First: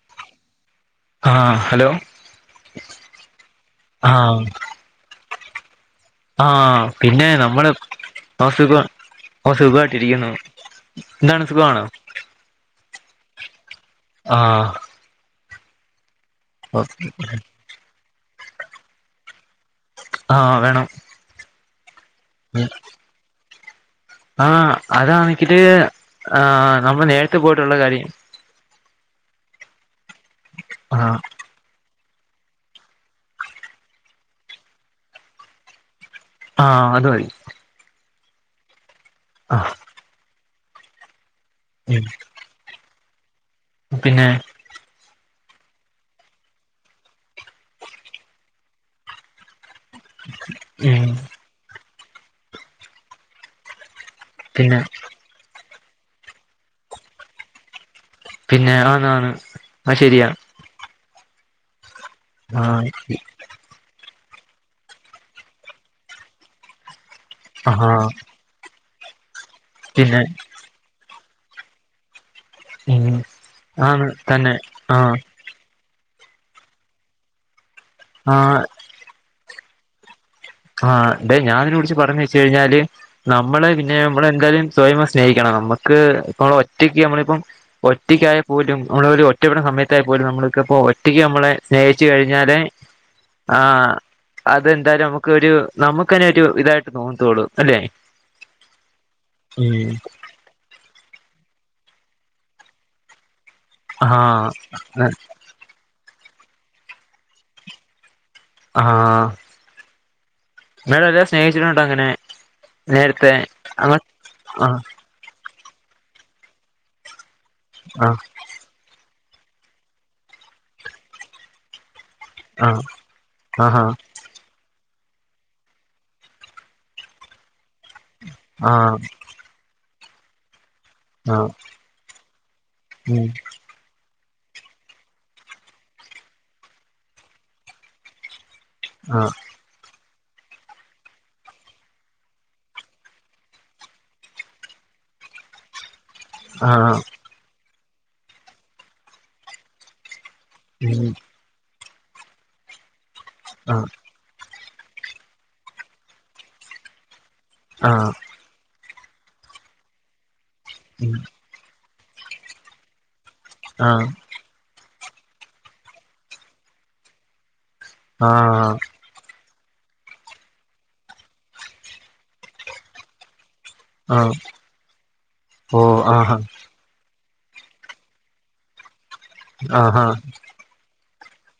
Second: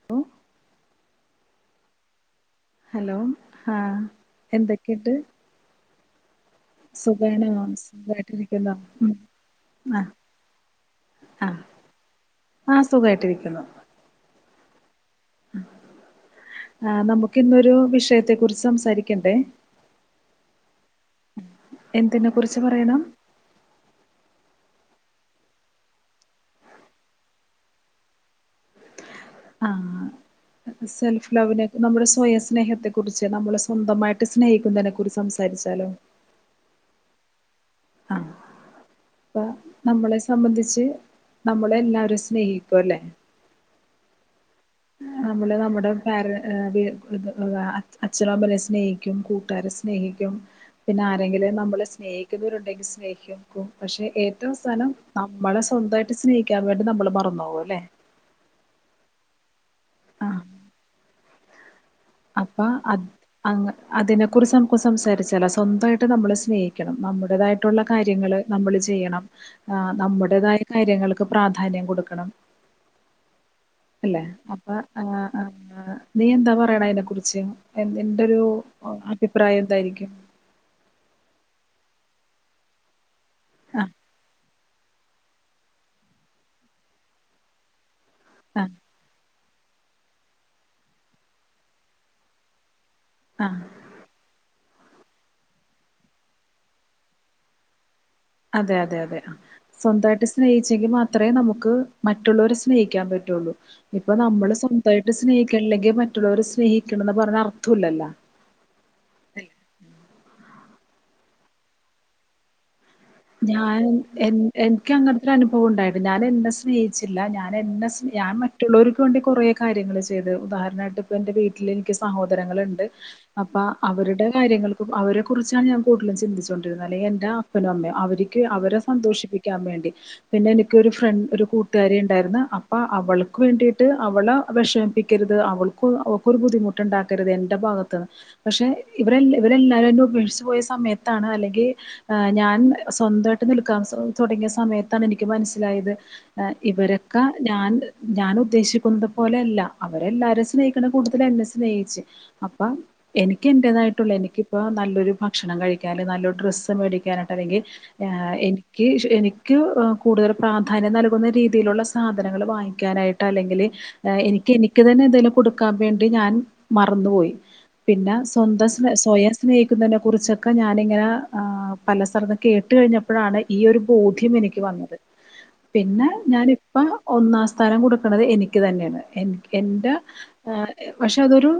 അപ്പം ആഹ് hello hello ആഹ് എന്തൊക്കെണ്ട് ആഹ് പിന്നെ നമ്മള് ആ സുഖ സുഖായിട്ടിരിക്കുന്നോ ഉം ആ സുഖായിട്ടിരിക്കുന്നു എന്താണ് സുഖാണോ? ആഹ് സുഖായിട്ടിരിക്കുന്നു ആഹ് ആഹ് നമുക്ക് ഇന്നൊരു വിഷയത്തെ കുറിച്ച് സംസാരിക്കണ്ടേ ആഹ് വേണം എന്തിനെ കുറിച്ച് പറയണം ആഹ് അതാണിക്കില് ആഹ് നമ്മള് നേരത്തെ പോയിട്ടുള്ള കാര്യ ആഹ് ആഹ് സെൽഫ് ലവ് ലേ നമ്മുടെ സ്വയം സ്നേഹത്തെ കുറിച്ച് നമ്മള് സ്വന്തമായിട്ട് സ്നേഹിക്കുന്നതിനെ കുറിച്ച് സംസാരിച്ചാലോ? ആഹ് അതുമതി ആഹ് അപ്പൊ ആഹ് നമ്മളെ സംബന്ധിച്ച് നമ്മളെ ഉം എല്ലാരും സ്നേഹിക്കും അല്ലേ പിന്നെ ഏഹ് നമ്മള് നമ്മുടെ പേരെഏഹ് അച്ഛനും അമ്മനെ സ്നേഹിക്കും കൂട്ടുകാരെ സ് സ്നേഹിക്കും പിന്നെ ഉം ആരെങ്കിലും നമ്മള് സ്നേഹിക്കുന്നവരുണ്ടെങ്കിൽ സ്നേഹിക്കും പക്ഷെ ഏറ്റവും പിന്നെ അവസാനം നമ്മളെ സ്വന്തായിട്ട് സ്നേഹിക്കാൻ വേണ്ടി നമ്മള് മറന്നോകും അല്ലേ പിന്നെ ആന്നാണ് അഹ് ശരിയാണ് അപ്പം അത് ആഹ് അ അതിനെ കുറിച്ച് നമുക്ക് സംസാരിച്ചാലോ സ്വന്തായിട്ട് നമ്മള് സ്നേഹി ക്കണം നമ്മുടേതായിട്ടുള്ള ആഹ് കാര്യങ്ങള് നമ്മള് ചെയ്യണം ഏഹ് പിന്നെ നമ്മുടേതായ കാര്യങ്ങൾക്ക് പ്രാധാന്യം കൊടുക്കണം ഉം ആണ് അല്ലേ തന്നെ അപ്പൊ ആഹ് ആഹ് നീ എന്താ പറയണ അയ്നെ കുറിച്ച് എന്റെ ഒരു ആഹ് അഭിപ്രായം എന്തായിരിക്കും ആഹ് ഞാൻ ഇതിനെ കുറിച്ച് പറഞ് വെച്ച് കഴിഞ്ഞാല് നമ്മള് ആഹ് പിന്നെ നമ്മള് എന്തായാലും സ്വയമെ സ്നേഹിക്കണം നമുക്ക് ഇപ്പം നമ്മൾ ഒറ്റക്ക് നമ്മളിപ്പം ഒറ്റക്കായ ആഹ് പോലും നമ്മളോല് ഒറ്റപ്പെടുന്ന സമയത്തായപ്പോലും നമ്മൾക്കിപ്പോ ഒറ്റയ്ക്ക് നമ്മളെ സ്നേഹിച്ചു കഴിഞ്ഞാല് ആഹ് അതെന്തായാലും നമുക്ക് ഒരു നമുക്കന്നെ ഒരു ഇതായിട്ട് തോന്നത്തോളൂ അല്ലെ അതെ അതെ അതെ സ്വന്തായിട്ട് സ് സ്നേഹിച്ചെങ്കിൽ മാത്രേ നമുക്ക് മറ്റുള്ളവരെ സ്നേഹിക്കാൻ പറ്റുള്ളൂ ഇപ്പൊ ആഹ് നമ്മള് സ്വന്തായിട്ട് സ്നേഹിക്കണില്ലെങ്കിൽ മറ്റുള്ളവരെ സ്നേഹിക്കണന്ന് പറഞ്ഞ അർത്ഥല്ലല്ലോ ആഹ് മേഡം [unintelligible] സ്നേഹിച്ചിട്ടുണ്ടോ അങ്ങനെ [unintelligible] ഞാൻ അങ്ങ എൻ ആഹ് എനിക്ക് അങ്ങനത്തെ ഒരു അനുഭവം ഉണ്ടായത ഞാൻ എന്നെ സ്നേഹിച്ചില്ല ഞാൻ എന്നെ സ് ആഹ് ഞാൻ മറ്റുള്ളവർക്ക് വേണ്ടി കൊറേ കാര്യങ്ങൾ ചെയ്ത് ഉദാഹരണായിട്ട് ഇപ്പ എന്റെ വീട്ടില് എനിക്ക് സഹോദരങ്ങള് ആഹ് ഉണ്ട് അപ്പൊ ആഹാ അവരുടെ കാര്യങ്ങളും - അപ്പ അവരെ കുറിച്ചാണ് ഞാൻ കൂടുതല് ചിന്തിച്ചൊണ്ടിരുന്നത് അല്ല എന്റെ അപ്പനും അമ്മയും അവർക്ക് അവരെ ആഹ് സന്തോഷിപ്പിക്കും പ്പിക്കാൻ വേണ്ടി പിന്നെ എനിക്ക് ഒരു ഫ്രണ്ട് ഒരു ആഹ് കൂട്ടുകാരി ഉണ്ടായിരുന്നു അപ്പൊ ഉം അവൾക്ക് വേണ്ടിട്ട്- ട്ട് അവളെ വെഷമിപ്പിക്കരുത് അവൾക്ക് അവക്കൊരു ബുദ്ധിമുട്ടുണ്ടാക്കരുത് എൻ്റെ ഭാഗത്ത് നിന്ന് പക്ഷെ ഇവരെ ആഹ് ഇവരെല്ലാരും എന്നെ ഉപേക്ഷിച്ചു പോയ സമയത്താണ് അല്ലെങ്കിൽ ഞാൻ- സ്വന്തമായിട്ട് നിൽക്കാൻ തൊടങ്ങിയ സമയത്താണ് എനിക്ക് മനസ്സിലായത് ഇവരെ- ആഹ് ഞാൻ ഞാൻ ഉദ്ദേശിക്കുന്നത് പോലെയല്ല അവരെല്ലാരും- സ്നേഹിക്കെണ ഉം കൂട്ടത്തില് എന്നെ സ്നേഹിച്ച് അപ്പ എനിക്ക് ആഹ് എന്റേതായിട്ടുള്ള എനിക്ക്- ഇപ്പ നല്ലൊരു ഭക്ഷണം കഴിക്കാൻ അല്ലെങ്കിൽ നല്ലൊരു ഡ്രസ്സ് മേടിക്കാനായിട്ട് അല്ലെങ്കിൽ ആഹ് എനിക്ക് എനിക്ക്- എനിക്ക് കൂടുതല് പ്രാധാന്യം ഉം നൽകുന്ന രീതിയിലുള്ള സാധനങ്ങൾ വാങ്ങിക്കാനായിട്ട്- അല്ലെങ്കില് ആഹ് എനിക്ക് എനിക്ക് തന്നെ എന്തേലും കൊടുക്കാൻ വേണ്ടി ഞാൻ മറന്നുപോയി പിന്നെ ആ സ്വന്തം സ് സ്വയം സ്നേഹിക്കുന്നതിനെ കുറിച്ചൊക്കെ ഞാനിങ്ങനെ പല സ്ഥല- കേട്ടു കഴിഞ്ഞപ്പോഴാണ് ഈ ഒരു ആ ബോധ്യം എനിക്ക് വന്നത് ഓ പിന്നെ ആഹാ ഞാന് - അപ്പം ഒന്നാം സ്ഥാനം കൊടുക്കണത് എനിക്ക് തന്നെയാണ് എൻ എൻ്റെ ആഹാ ആ - പക്ഷെ അതൊരു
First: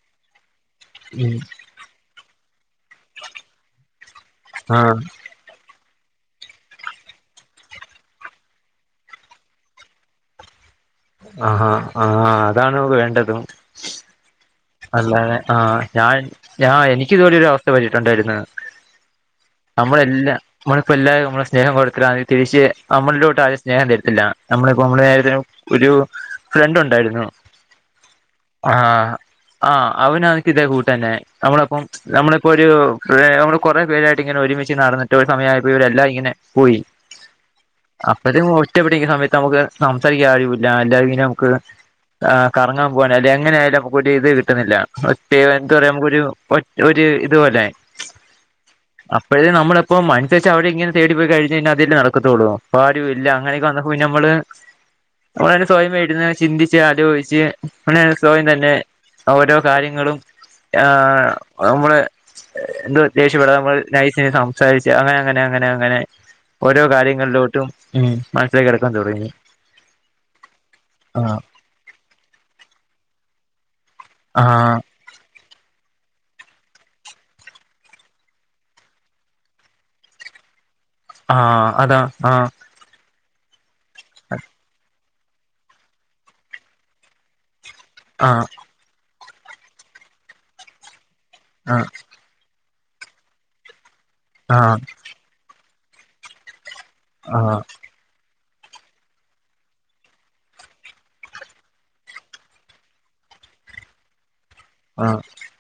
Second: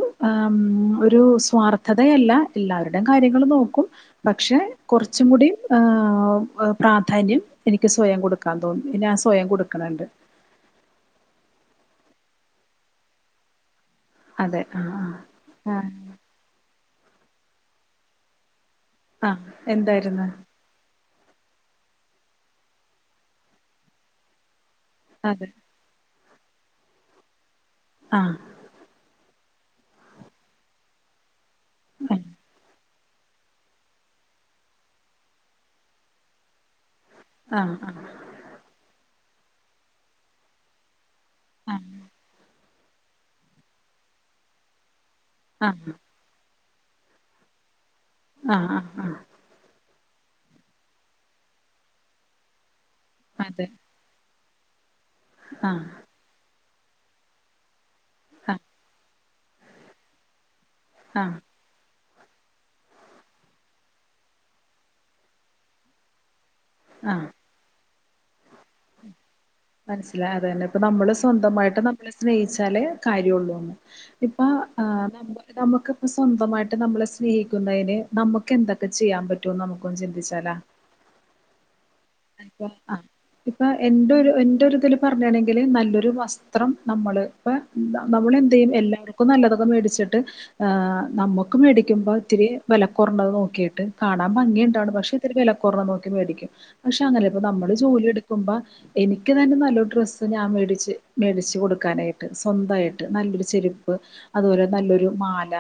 ഒരു ഉം സ്വാർഥ- ധതയല്ല എല്ലാവരുടെയും കാര്യങ്ങള് നോക്കും പക്ഷെ ആ കൊറച്ചും കൂടി- ആഹ് പ്രാധാന്യം എനിക്ക് സ്വയം കൊടുക്കാൻ തോനും സ്വയം കൊടുക്കണണ്ട് ആഹാ ആ അതാണ് വേണ്ടതും അതെ ആ അല്ലാതെ ആ ആഹ് ഞാൻ ഞാ എനിക്ക് ഇതുപോലെ ഒരു അവസ്ഥ പറ്റിട്ടുണ്ടായിരുന്നു ആ ആ നമ്മള് എന്തായിരുന്നു എല്ലാം- നമ്മളിപ്പോ എല്ലാവരും നമ്മള് സ്നേഹം കൊടുത്തിട്ട് തിരിച്ച് നമ്മളിലോട്ട് ആ സ്നേഹം തരിത്തില്ല നമ്മളിപ്പോ നമ്മടെ നേ [unintelligible] ര അതെ ഒരു ഫ്രണ്ട് ഉണ്ടായിരുന്നു ആഹ് ആഹ് ആ അവന് ആണെങ്കി ഇതേ കൂട്ട് തന്നെ നമ്മളിപ്പം നമ്മളിപ്പോരു- നമ്മള് കൊറെ പേരായിട്ടിങ്ങനെ ഒരുമിച്ച് നടന്നിട്ട് ഒരു സമയവായപ്പോ ഇവരെല്ലാം ഇങ്ങനെ പോയി ആഹ് ആഹ് അത് ഒറ്റപ്പെടിരിക്കുന്ന സമയത്ത് നമുക്ക് സംസാരിക്കാൻ ആരുവില്ല അല്ലെങ്കി നമുക്ക് ആ ആ ആ- കറങ്ങാൻ പോകാന് അല്ല എങ്ങന ആയാലും ഒര് ഇത് കിട്ടുന്നില്ല ഒറ്റ ആ എന്താ പറയാ നമുക്ക് ഒരു- ഒരു ഇതുപോലെ- ആഹ് ആഹ് ആഹ് അപ്പഴ് നമ്മളപ്പോ അനുസരിച്ച് അവരെ ഇങ്ങനെ തേടി പോയി കഴിഞ്ഞ്ഴിഞ്ഞാൽ അത് തന്നെ നടക്കത്തോള്ളൂ ഇപ്പൊ ആരും ഇല്ല അങ്ങനൊക്കെ അതെ വന്ന- അപ്പൊ പിന്നെ നമ്മള് നമ്മള് തന്നെ ആ സ്വയം ഇരുന്ന് ചിന്തിച്ച് ആധി പിടിച്ച് - അ [unintelligible] സ്വയം ആ തന്നെ ഓരോ കാര്യങ്ങളും ആ നമ്മള്- എന്താ ദേഷ്യപ്പെടാതെ നമ്മള് നൈസിനെ സംസാരിച്ച് അങ്ങനെ അങ്ങനെ അങ്ങനെ അങ്ങനെ ഓരോ ആ കാര്യങ്ങളിലോട്ടും ഉം മനസ്സിലേക്ക് എടുക്കാൻ തുടങ്ങി മനസ്സിലായി അത് തന്നെ ഇപ്പ നമ്മള് ആഹ് സ്വന്തമായിട്ട് നമ്മളെ സ്നേഹിച്ചാലേ കാര്യമുള്ളൂന്ന് ഇപ്പ ആഹ് അത് അങ്ങനെ നമുക്കിപ്പം സ്വന്തമായിട്ട് നമ്മളെ സ്നേഹിക്കുന്നതിന് നമുക്ക് എന്തൊക്കെ ചെയ്യാൻ പറ്റോന്ന് നമുക്കൊന്ന് ചിന്തിച്ചാലാ ആഹ് അതാ ആഹ് ആഹ് ഇപ്പൊ എന്റെ ഒരു എന്റെ ഒരു ഇതില് പറഞ്ഞയാണെങ്കില് നല്ലൊരു വസ്ത്രം നമ്മള്- അപ്പൊ നമ്മള് ആഹ് എന്ത് ചെയ്യും എല്ലാവർക്കും നല്ലതൊക്കെ മേടിച്ചിട്ട് നമ്മുക്ക് ആഹ് മേടിക്കുമ്പോ - ഇത്തിരി വെലക്കുറഞ്ഞത് നോക്കിയിട്ട് കാണാൻ ആഹ് ഭംഗിയുണ്ടാവാണം പക്ഷ ഇത്തിരി വെലക്കുറഞ്ഞത് നോക്കി മേടിക്കും പക്ഷേ അങ്ങനെ ഇപ്പ നമ്മള് ജോലി എടുക്കുമ്പോ- എനിക്ക് തന്നെ നല്ലൊരു ഡ്രസ്സ് ഞാൻ മേടിച്ച് മേടിച്ചു കൊടുക്കാനായിട്ട് സ്വന്തായിട്ട് നല്ലൊരു ചെരുപ്പ്- അതുപോലെ നല്ലൊരു ആഹ് ആഹ് മാല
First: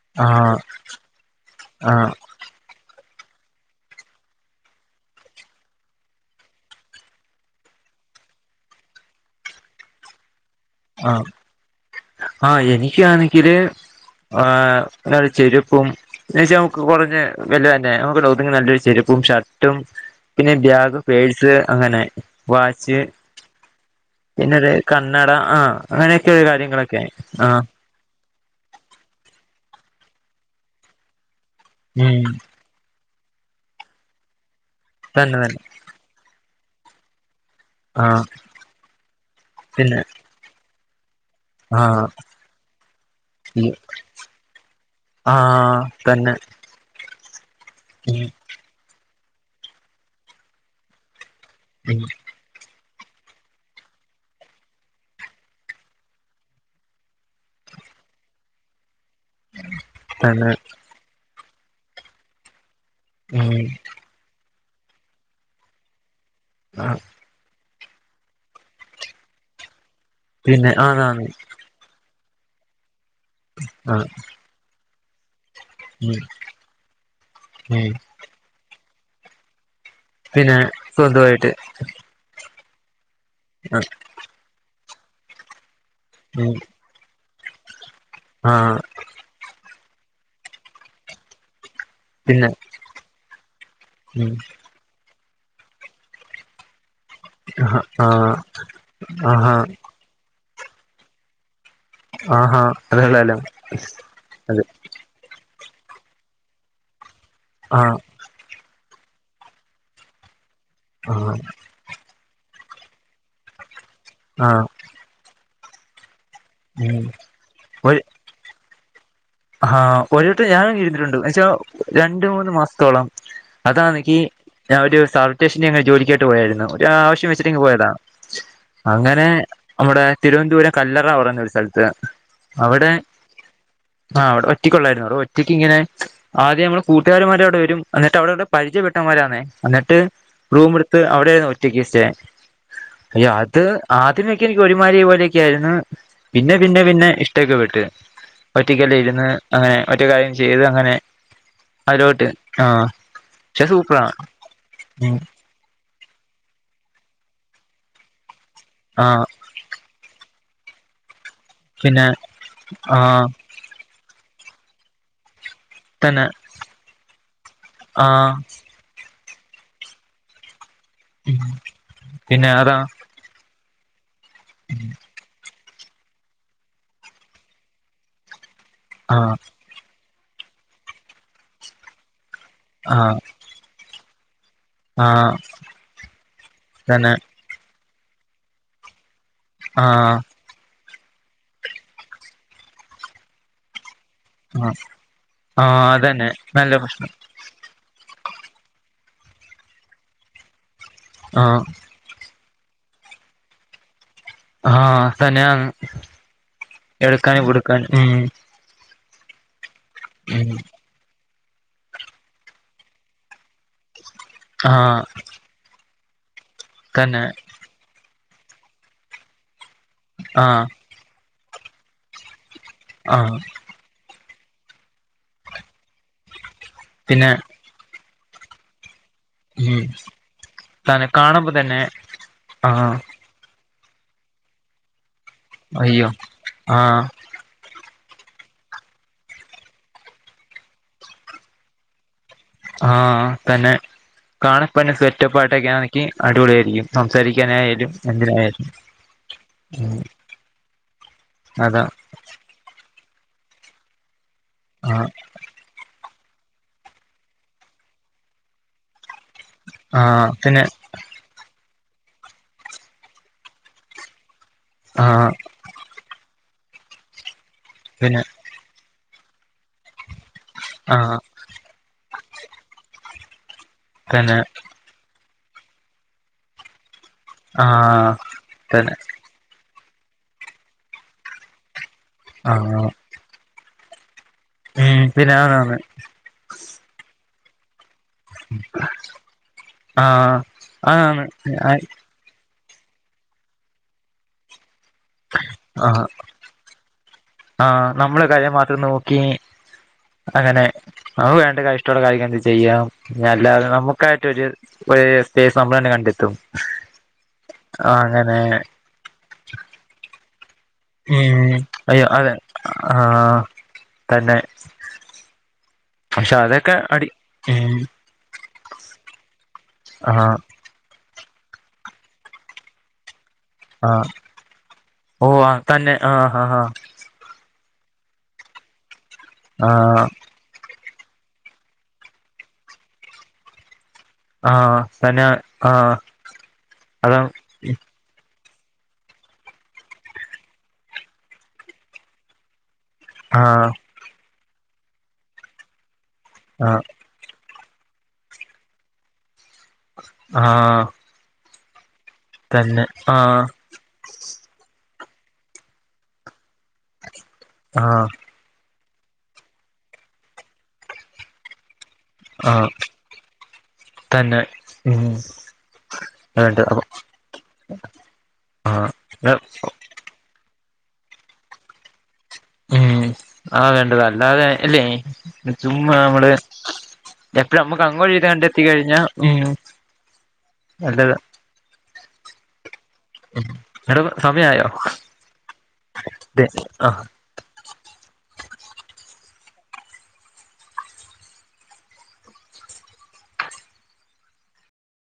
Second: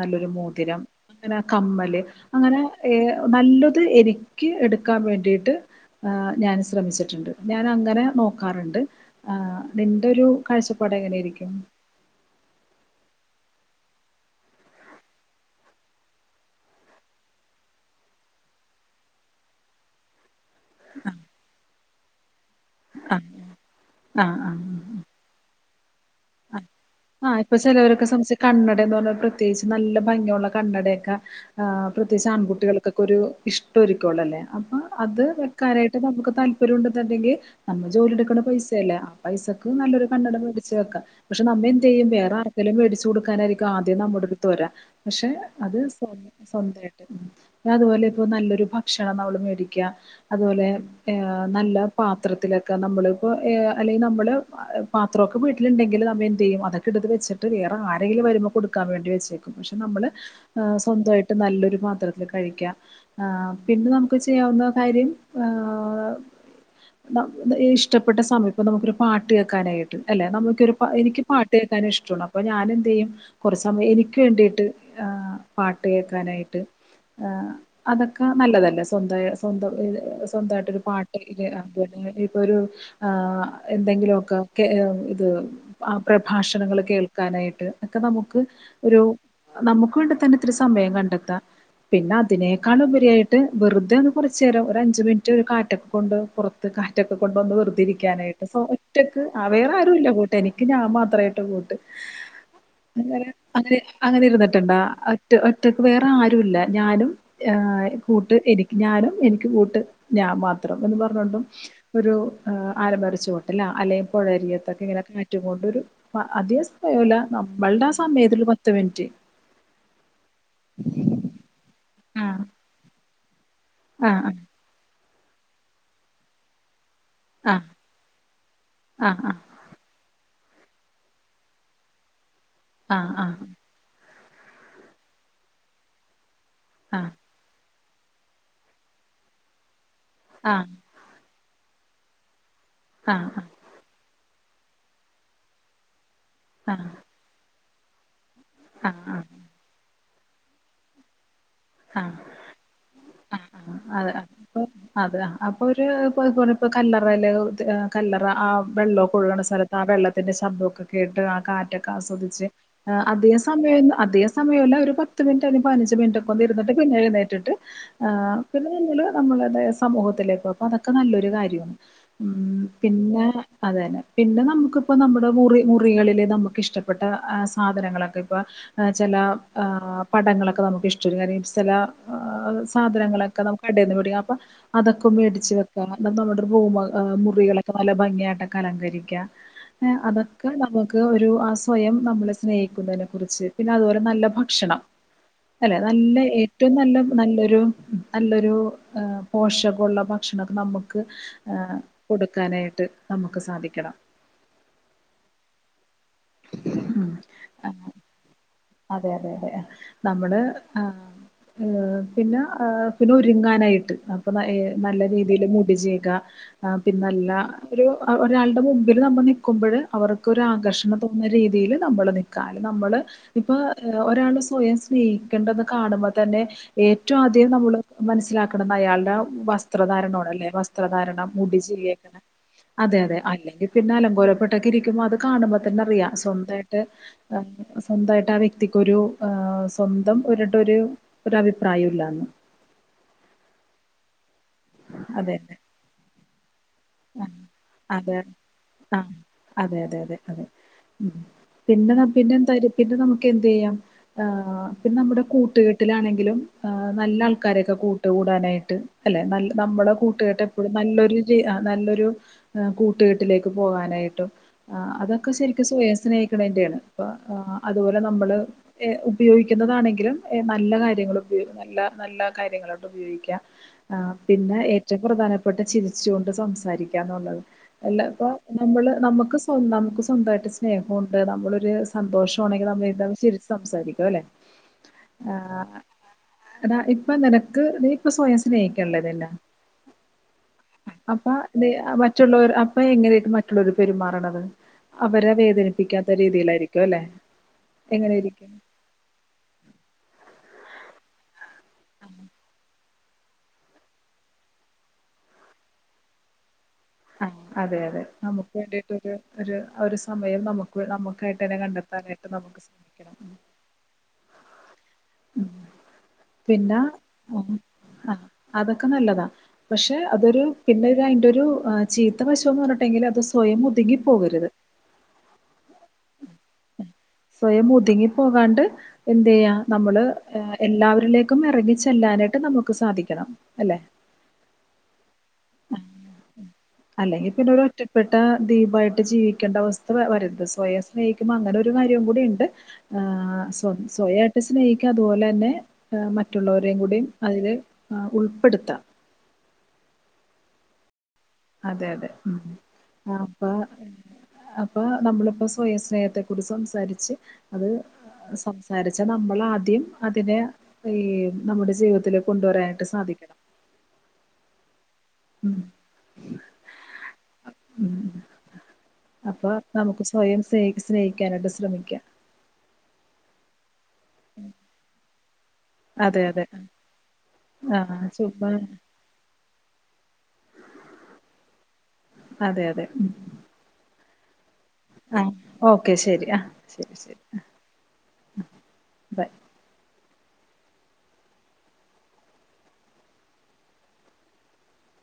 നല്ലൊരു ആഹ് മോതിരം അങ്ങനെ കമ്മല് ആഹ് അങ്ങനെ എ നല്ലത് എനിക്ക് എടുക്കാൻ വേണ്ടിയി ട്ട് ഏഹ് ഞാൻ ശ്രമിച്ചിട്ടുണ്ട് ഞാനങ്ങനെ നോക്കാറുണ്ട് ആഹ് നിന്റെ ഒരു കാഴ്ചപ്പാട് ആഹ് എങ്ങനെയായിരിക്കും ആഹ് എനിക്കാണെങ്കില് ആഹ് ചെരുപ്പും ന്നേച്ചാ നമുക്ക് കുറഞ്ഞ വില തന്നെ നമുക്കോതുങ്ങുന്ന നല്ലൊരു ചെരുപ്പും ഷർട്ടും പിന്നെ ബാഗ് പേഴ്സ് അങ്ങനെ വാച്ച് ആ ആ ആ പിന്നെര് കണ്ണട ആഹ് അങ്ങനെയൊക്കെ കാര്യങ്ങളൊക്കെ ആഹ് [unintelligible] കണ്ണടന്തോന്ന് പ്രത്യേകിച്ച് നല്ല ഭംഗിയുള്ള കണ്ണടയൊക്കെ ആഹ് ഉം പ്രത്യേകിച്ച് ആൺകുട്ടികൾ ക്കെ ഒരു ഇഷ്ട്ടൊരിക്കുള്ളല്ലേ അപ്പൊ അത് തന്നെ തന്നെ വെക്കാനായിട്ട് നമുക്ക് താല്പര്യം ഉണ്ടെന്നുണ്ടെങ്കിൽ നമ്മൾ ആഹ് ജോലിെടുക്കുന്ന പൈസയല്ലേ ആ പൈസക്ക് പിന്നെ നല്ലൊരു കണ്ണട മേടിച്ചു വെക്കാം പക്ഷെ നമ്മെന്ത് ആഹ് ചെയ്യും വേറെ ആർക്കങ്കിലും മേടിച്ചുടുക്കാനായിരിക്കും ആദ്യം നമ്മുടെ ഒരു തൊര ആഹ് തന്നെ സ്വന്തയിട്ട് ഞാ അതുപോലെ ഇപ്പൊ ഉം നല്ലൊരു ക്ഷണം നമ്മള് മേടിക്ക അതുപോലെ നല്ല ഉം പാത്രത്തില് ക്കെ നമ്മളിപ്പോ ഏഹ് അല്ലെ നമ്മള് പാത്രോക്കെ വീട്ടിലുണ്ടെങ്കില് ന വെന്റെയ്യു അതൊക്കെ എടുത്ത് വെച്ചിട്ട് വേറെ ആരെങ്കിലും വരുമ്പോ കൊടുക്കാൻ വേണ്ടി വെച്ചേക്കും പക്ഷേ നമ്മള് തന്നെ ഏഹ് സ് സ്വന്തായിട്ട് നല്ലൊരു പാത്രത്തിൽ കഴിക്കാം ഏഹ് ഉം പിന്നെ നമു മുക്ക് ചെയ്യാവുന്ന കാര്യം ആഹ് ആഹ ഇഷ്ടപ്പെട്ട സമയപ്പം നമുക്കൊരു പാട്ട് കേൾക്കാനായിട്ട് അല്ലെ പിന്നെ നമുക്കൊരു ആന്നാന്ന് ട്ട്കേക്കാൻ ഇഷ്ടണ് അപ്പോ ഞാന് എന്തയ്യും കുറെ സമയം ആഹ് എനിക്ക് വേണ്ടിയിട്ട് പാട്ട് ഉം കേൾക്കാനായിട്ട് ഉം അതൊക്കെ ഏഹ് നല്ലതല്ല സ്വന്ത സ്വന്തം പിന്നെ സ്വന്തമായിട്ടൊരു പാട്ട് സ്വന്തമായിട്ട് അതുന്നെ ഇതോ ഒരു ആഹ് എന്തെങ്കിലോക്കെ ക്കെ ഇത് അ ഉം പ്രഭാഷണങ്ങൾ കേൾക്കാനായിട്ട് ഒക്കെ നമുക്ക് ആ ഒരു നമുക്ക് വേണ്ടി തന്നെ ഇത്തിരി സമയം കണ്ടെത്താം പിന്നെ അതിനേക്കാള് ഉപരിയായിട്ട് വെറുതെന്ന് ഉം കുറച്ചേരം ഒരു അഞ്ചു മിനിറ്റ് ഒരു കാറ്റൊക്കെ കൊണ്ട് പൊറ ത്ത് കാറ്റൊക്കെ കൊണ്ട് ഒന്ന് ആഹ ആ വെറുതെയിരിക്കാനായിട്ട് സൊ ഒറ്റക്ക് ആ ആഹാ വേറെ ആരുല്ല കൂട്ടന് ക്ക് ഞാൻ മാത്ര ആയിട്ട കൂട്ട് ആഹാ അങ്ങ അതേള്ളല്ലോ അങ്ങനെ അങ്ങനെ അതെ ഇരുന്നിട്ടുണ്ടാ റ്റ് ഒറ്റക്ക് വേറെ ആരുല്ല ഞാനും ആ ഏഹ് കൂട്ട് എനിക്ക് ഞാനും എനിക്ക് കൂട്ട് ഞാൻ മാത്രം എന്ന് ആ പറഞ്ഞ കൊണ്ടും ഒരു ആലമരിച്ചുവോട്ടില അല്ലെ ആ പുഴയരികത്തൊക്കെ ഇങ്ങനെയൊക്കെ കാറ്റും കൊണ്ടൊരു അതിക ഉം സമയമല്ല നമ്മളുടെ ആ സമയത്തര് പ ത്ത്മിനിറ്റ് ആഹ് [unintelligible] പഷേ രണ്ട് ആഹ് മൂന്ന് മാസ്ത്തോളം അതാണെങ്കി ആഹ് ഞാ ഒരു സർട്ടേഷന്റെ അങ്ങനെ ജോലിക്കയിട്ട് പോയായിരുന്നു ഒരാവ്ഷ് [unintelligible] വെച്ചിട്ടിങ് ആഹ് പോയതാ ആഹ് അങ്ങനെ അവിടെ തിരുവനന്തപുരം കല്ലറ പറയുന്ന ഒരു സ്ഥലത്ത് ആഹ് ആഹ് ആഹ് അവിടെ ഒറ്റക്കുള്ളായിരുന്നു അവിടെ ഒറ്റയ്ക്ക് ഇങ്ങനെ ആദ്യം നമ്മള് ആഹ് കൂട്ടുകാർമാരെവിടെ വരും ന്നട്ട് അവിടെവിടെ പരിചയപ്പെട്ടവ ന്മാരന്നേ എന്നിട്ട് ആഹ് റൂം എടുത്ത് അവിടെ ഒറ്റയ്ക്ക് സ്റ്റെ ആഹ് ആഹ് അയ്യോ അത് ആദ്യമൊക്കെ എനിക്ക് ഒഴിമാരി പോലെയൊക്കെ ആയിരുന്നു പിന്നെ ആഹ് പിന്നെ പിന്നെ ഇഷ്‌ റ്റക്ക് വിട്ട് ആഹ് ഒറ്റക്കല്ലാം ആഹ് ഇരുന്ന് അങ്ങനെ ഒറ്റ കാര്യം ചെയ്ത് അങ്ങനെ ആഹ് അയ്ലോട്ട് ആഹ് പക്ഷേ ആഹ് സൂപ്പറാ ആഹ് അതെ അപ്പൊ ഉം അതെ അപ്പൊ ഒരു ഇപ്പഹ് പോലെ പ്പൊ കല്ലറ അല്ലെ ഏഹ് കല്ലറ ആ ആ വെള്ളൊക്കെ കൊഴുകണ സ്ഥലത്ത് ആ വെള്ളത്തിന്റെ ശബ്ദോക്കെ കേട്ട് ആ കാറ്റൊക്കെ പിന്നെ ആസ്വദിച്ച് ആ അധികം സമയം അതികം സമയല്ല ഒരു പത്ത് മിൻറ്റ് അല്ലേങ്കി പതിനഞ്ച് മിൻറ്റ് തന്നെ ഇരിന്നിട്ട് പിന്നെ എഴുന്നേറ്റിട്ട് ആ പിന്നെ [unintelligible] നമ്മളെ സമൂഹത്തിലേക്ക് അപ്പ അതൊക്കെ നല്ലൊരു കാര്യാണ് പിന്നെ ഉം അതാ പിന്നെ അതെന്നെ പിന്നെ നമുക്ക്പ്പ നമ്മുടെ മുറി മുറികളില് നമ്മക്ക് ഇഷ്ടപ്പെട്ട സാധനങ്ങളൊക്കെ ഇപ്പ ആ ചെലെ പടങ്ങളൊക്കെ നമുക്ക് [unintelligible] ആ സാധനങ്ങളൊക്കെ നമുക്ക് കടെന്ന് [unintelligible] അപ്പ അതൊക്കെ ആ മേടിച്ച് വെക്ക നമ്മുടെ റൂമ് തന്നെ മുറികളൊക്കെ നല്ല ഭംഗിയായിട്ടൊക്കെ അലങ്കരിക്ക ആ ഏഹ് അത ക്ക് നമക്ക് ഒരു ആഹ് സ്വയം നമ്മളെ സ്നേഹിക്കുന്നതിനെ കുറിച്ച് പിന്നെ അതുപോലെ നല്ല ഭക്ഷണം ആഹ് അല്ലെ നല്ല ഏറ്റവും നല്ല നല്ലൊരു നല്ലൊരു പോഷക ഒള്ള ഭക്ഷണക്കെ നമ്മക്ക് ആ ഏഹ് കൊടുക്കാനായിട്ട് നമ്മക്ക് സാധിക്കണം ആഹ് തന്നെയാ ഉം എടുക്കാന് കൊടുക്കാന് അതെ അതെ അതെ നമ്മള് ഉം ആഹ് ഏഹ് പിന്നെ പിന്നെ ഉരുങ്ങാനായിട്ട് അപ്പന്നാ ഏഹ് ആഹ് നല്ല രീ [unintelligible] തന്നെ പിന്നല്ല ഒരു ഒരാളുടെ മുമ്പില് നമ്മള് നിക്കുമ്പഴ് അവറ് ക്കൊരു ആഹ് ആകർഷണം തോന്നുന്ന രീതില് നമ്മള് നിക്കാ അല്ലേങ്കി നമ്മള് ആഹ് ഇപ്പൊ ഒരാള് സ്വയം സ്നേഹിക്കേണ്ടന്ന് കാണുമ്പ തന്നെ ഏറ്റവും പിന്നെ അധികം നമ്മള് മനസ്സിലാക്കണംന്ന് അയാൾടെ ഉം വസ്ത്രധാരണോട് അല്ലേ തന്നെ വസ്ത്രധാരണം കാണുമ്പോ മുടി തന്നെ ചീകിയക്കെ [unintelligible] ആഹ് അതെ അതെ അല്ലെങ്കി പിന്നെ അലങ്കോലപ്പെട്ടൊക്കെ ഇരിക്കുമ്പോ അത് കാണുമ്പോ തന്നെ അറിയാ അയ്യോ സ്വന്തായിട്ട് ആഹ് സ്വന്തായി ട്ടാ ആ വ്യക്തിക്കോരു സ്വന്തം ഒര് ട്ടോരു ഒരു അഭിപ്രായുല്ലാന്ന് ആഹ് തന്നെ കാണപ്പന്നെ അതെ അതെ സെറ്റപ്പായിട്ടൊക്കയാനിക്ക് അടിപൊളിയായിരിക്കും ആ, സംസാരിക്കാനായാലും അതെ എന്തിനായാലും ആഹ് അതെ ഉം അതെ അതെ അതെ ഉം അതാ പിന്നെ ന പിന്നെ എന്തായാലും പിന്നെ നമുക്ക് എന്തെയ്യാ പിന്നെ ആഹ് നമ്മുടെ കൂട്ടുകെ ട്ട്ലാണെങ്കിലും നല്ല ആൾക്കാരെയൊക്കെ കൂട്ട്കൂടാനായിട്ട് അല്ലെ നല്ല നമ്മുടെ ആഹ് കൂട്ടുകെട്ട് പിന്നെ എപ്പഴും നല്ലൊരു ജീ നല്ലൊരു കൂട്ടുകെട്ടിലേക്ക് പോകാനായിട്ടും ആഹ് അതൊക്കെ ശെരി സ്വയം സ്നേഹിക്ക്ണേന്റെയാണ് പ്പോ അതുപോലെ പിന്നെ നമ്മള് ഉപയോഗിക്കുന്നതാണെങ്കിലും ഏഹ് നല്ല ആഹ് കാര്യങ്ങള് [unintelligible] നല്ല നല്ല കാര്യങ്ങളൊട്ട് ഉപയോഗിക്ക തന്നെ പിന്നെ റ്റവും പ്രധാനപ്പെട്ട് ചിരിച്ചു കൊണ്ട് സംസാരിക്കാന്നുള്ളത് അല്ല ആഹ് ഇപ്പ നമ്മള് തന്നെ നമ്മക്ക് സ്വന്താ നമുക്ക് സ്വന്തായിട്ട് സ്നേഹണ്ട് നമ്മളൊരു സന്തോഷമാണെങ്കി ആഹ് നമ്മള് [unintelligible] അല്ലേ ഉം പിന്നെ ആന്നാന്ന് ആഹ് ദാ ഇപ്പ നിനക്ക് നീ ഇപ്പം സ്വയം സ്നെക്കല്ലേ ഇതെല്ലാം ആഹ് ആഹ് ആണ് [unintelligible] മറ്റുള്ളോരെ അപ്പ എങ്ങനെ ഇത് മറ്റുള്ളോരെ പെരുമാറ്ണത് അവരെ ആഹ് വേദനിപ്പിക്കാത്ത രീതിയിലായി ക്യോല്ലേ ആഹ് നമ്മള കാര്യം മാത്രം നോക്കിനി അങ്ങനെ [unintelligible] എന്ത ചെയ്യാ ഞല്ലാതെ നമുക്കായിട്ട് ഒരു [unintelligible] നമ്മളന്നെ കണ്ടെത്തും ആഹ് അതെ അതെ അങ്ങനെ നമുക്ക് വേണ്ടിട്ടോരു ഒരു ഒരു സമയം നമു ഉം അയ്യോ അതെ ശ്രമിക്കണം ആഹ് തന്നെ ഉം പക്ഷെ അതൊക്കെ പിന്നാ അടി ഉം [unintelligible] അതൊക്കെ നല്ലതാ പക്ഷെ ആ അതൊരു പിന്നെ ഇത് അയിന്റൊരു ചീത്ത വശംന്ന് പറഞ്ഞിട്ടെങ്കിലും അത് സ്വയം ഒതുങ്ങി പോകര്ത് ഓഹ് ആഹ് തന്നെ ആഹ് ആഹ് സ്വയം ഒത്ങ്ങി പോകാണ്ട് എന്തെയ്യാ ആ നമ്മള് ഏ എല്ലാവരിലേക്കും എറങ്ങി ചെല്ലാനായിട്ട് നമുക്ക് സാധിക്കണം അല്ലേ ആഹ് തന്നെ ആ അത അല്ലെങ്കി പിന്നൊര് ഒറ്റ പ്പെട്ട ദീപായിട്ട് ജീവിക്കേണ്ട അവസ്ഥ വ വരര്ത് സ്വയം സ്നേഹിക്ക്മ്പോ അങ്ങനൊര് കാര്യം കൂടിം ഇണ്ട് ആ സ്വ സ്വയായിട്ട് സ്നേഹിക്ക അത്പോലെന്നെ ആ മറ്റുള്ളവരേ കൂടിം അയില് ആഹ് ഉൾപ്പെടുത്താ ആഹ് അതെ അതെ ഉം ആ അപ്പൊ അപ്പൊ നമ്മളിപ്പോ സ്വയം സ്നേഹത്തെ കുറിച്ച് സംസാരിച്ച് അത് ആ സ സംസാരിച്ചാ നമ്മളാദ്യം അതിനെ ഈ നമ്മുടെ ജീവിതത്തിലേക്ക് ആ കൊണ്ടുവരാനായിട്ട് സാധിക്കണം തന്നെ ഉം ഉം അതുണ്ട് അപ്പൊ ഉം ആ അപ്പൊ നമുക്ക് സ്വയം സ്നേ സ്നേഹിക്കാനായിട്ട് ശ്രമിക്കാ ഉം അതാ വേണ്ടത് അല്ലാതെ അല്ലേ ചുമ്മാ അതെ നമ്മള് അതെ എപ്പളും ആ നമ്മുക്ക് അങ്ങോട്ട് ചെയ്ത ചുമ്മാ കണ്ടെത്തി കഴിഞ്ഞാ [unintelligible] നല്ലതാ അതെ അതെ ഉം ഉം ഇന്നെട്ട്പ്പൊ സമയായോ ആഹ് ഓക്കെ ശരി ആഹ് ശരി ശരി ബൈ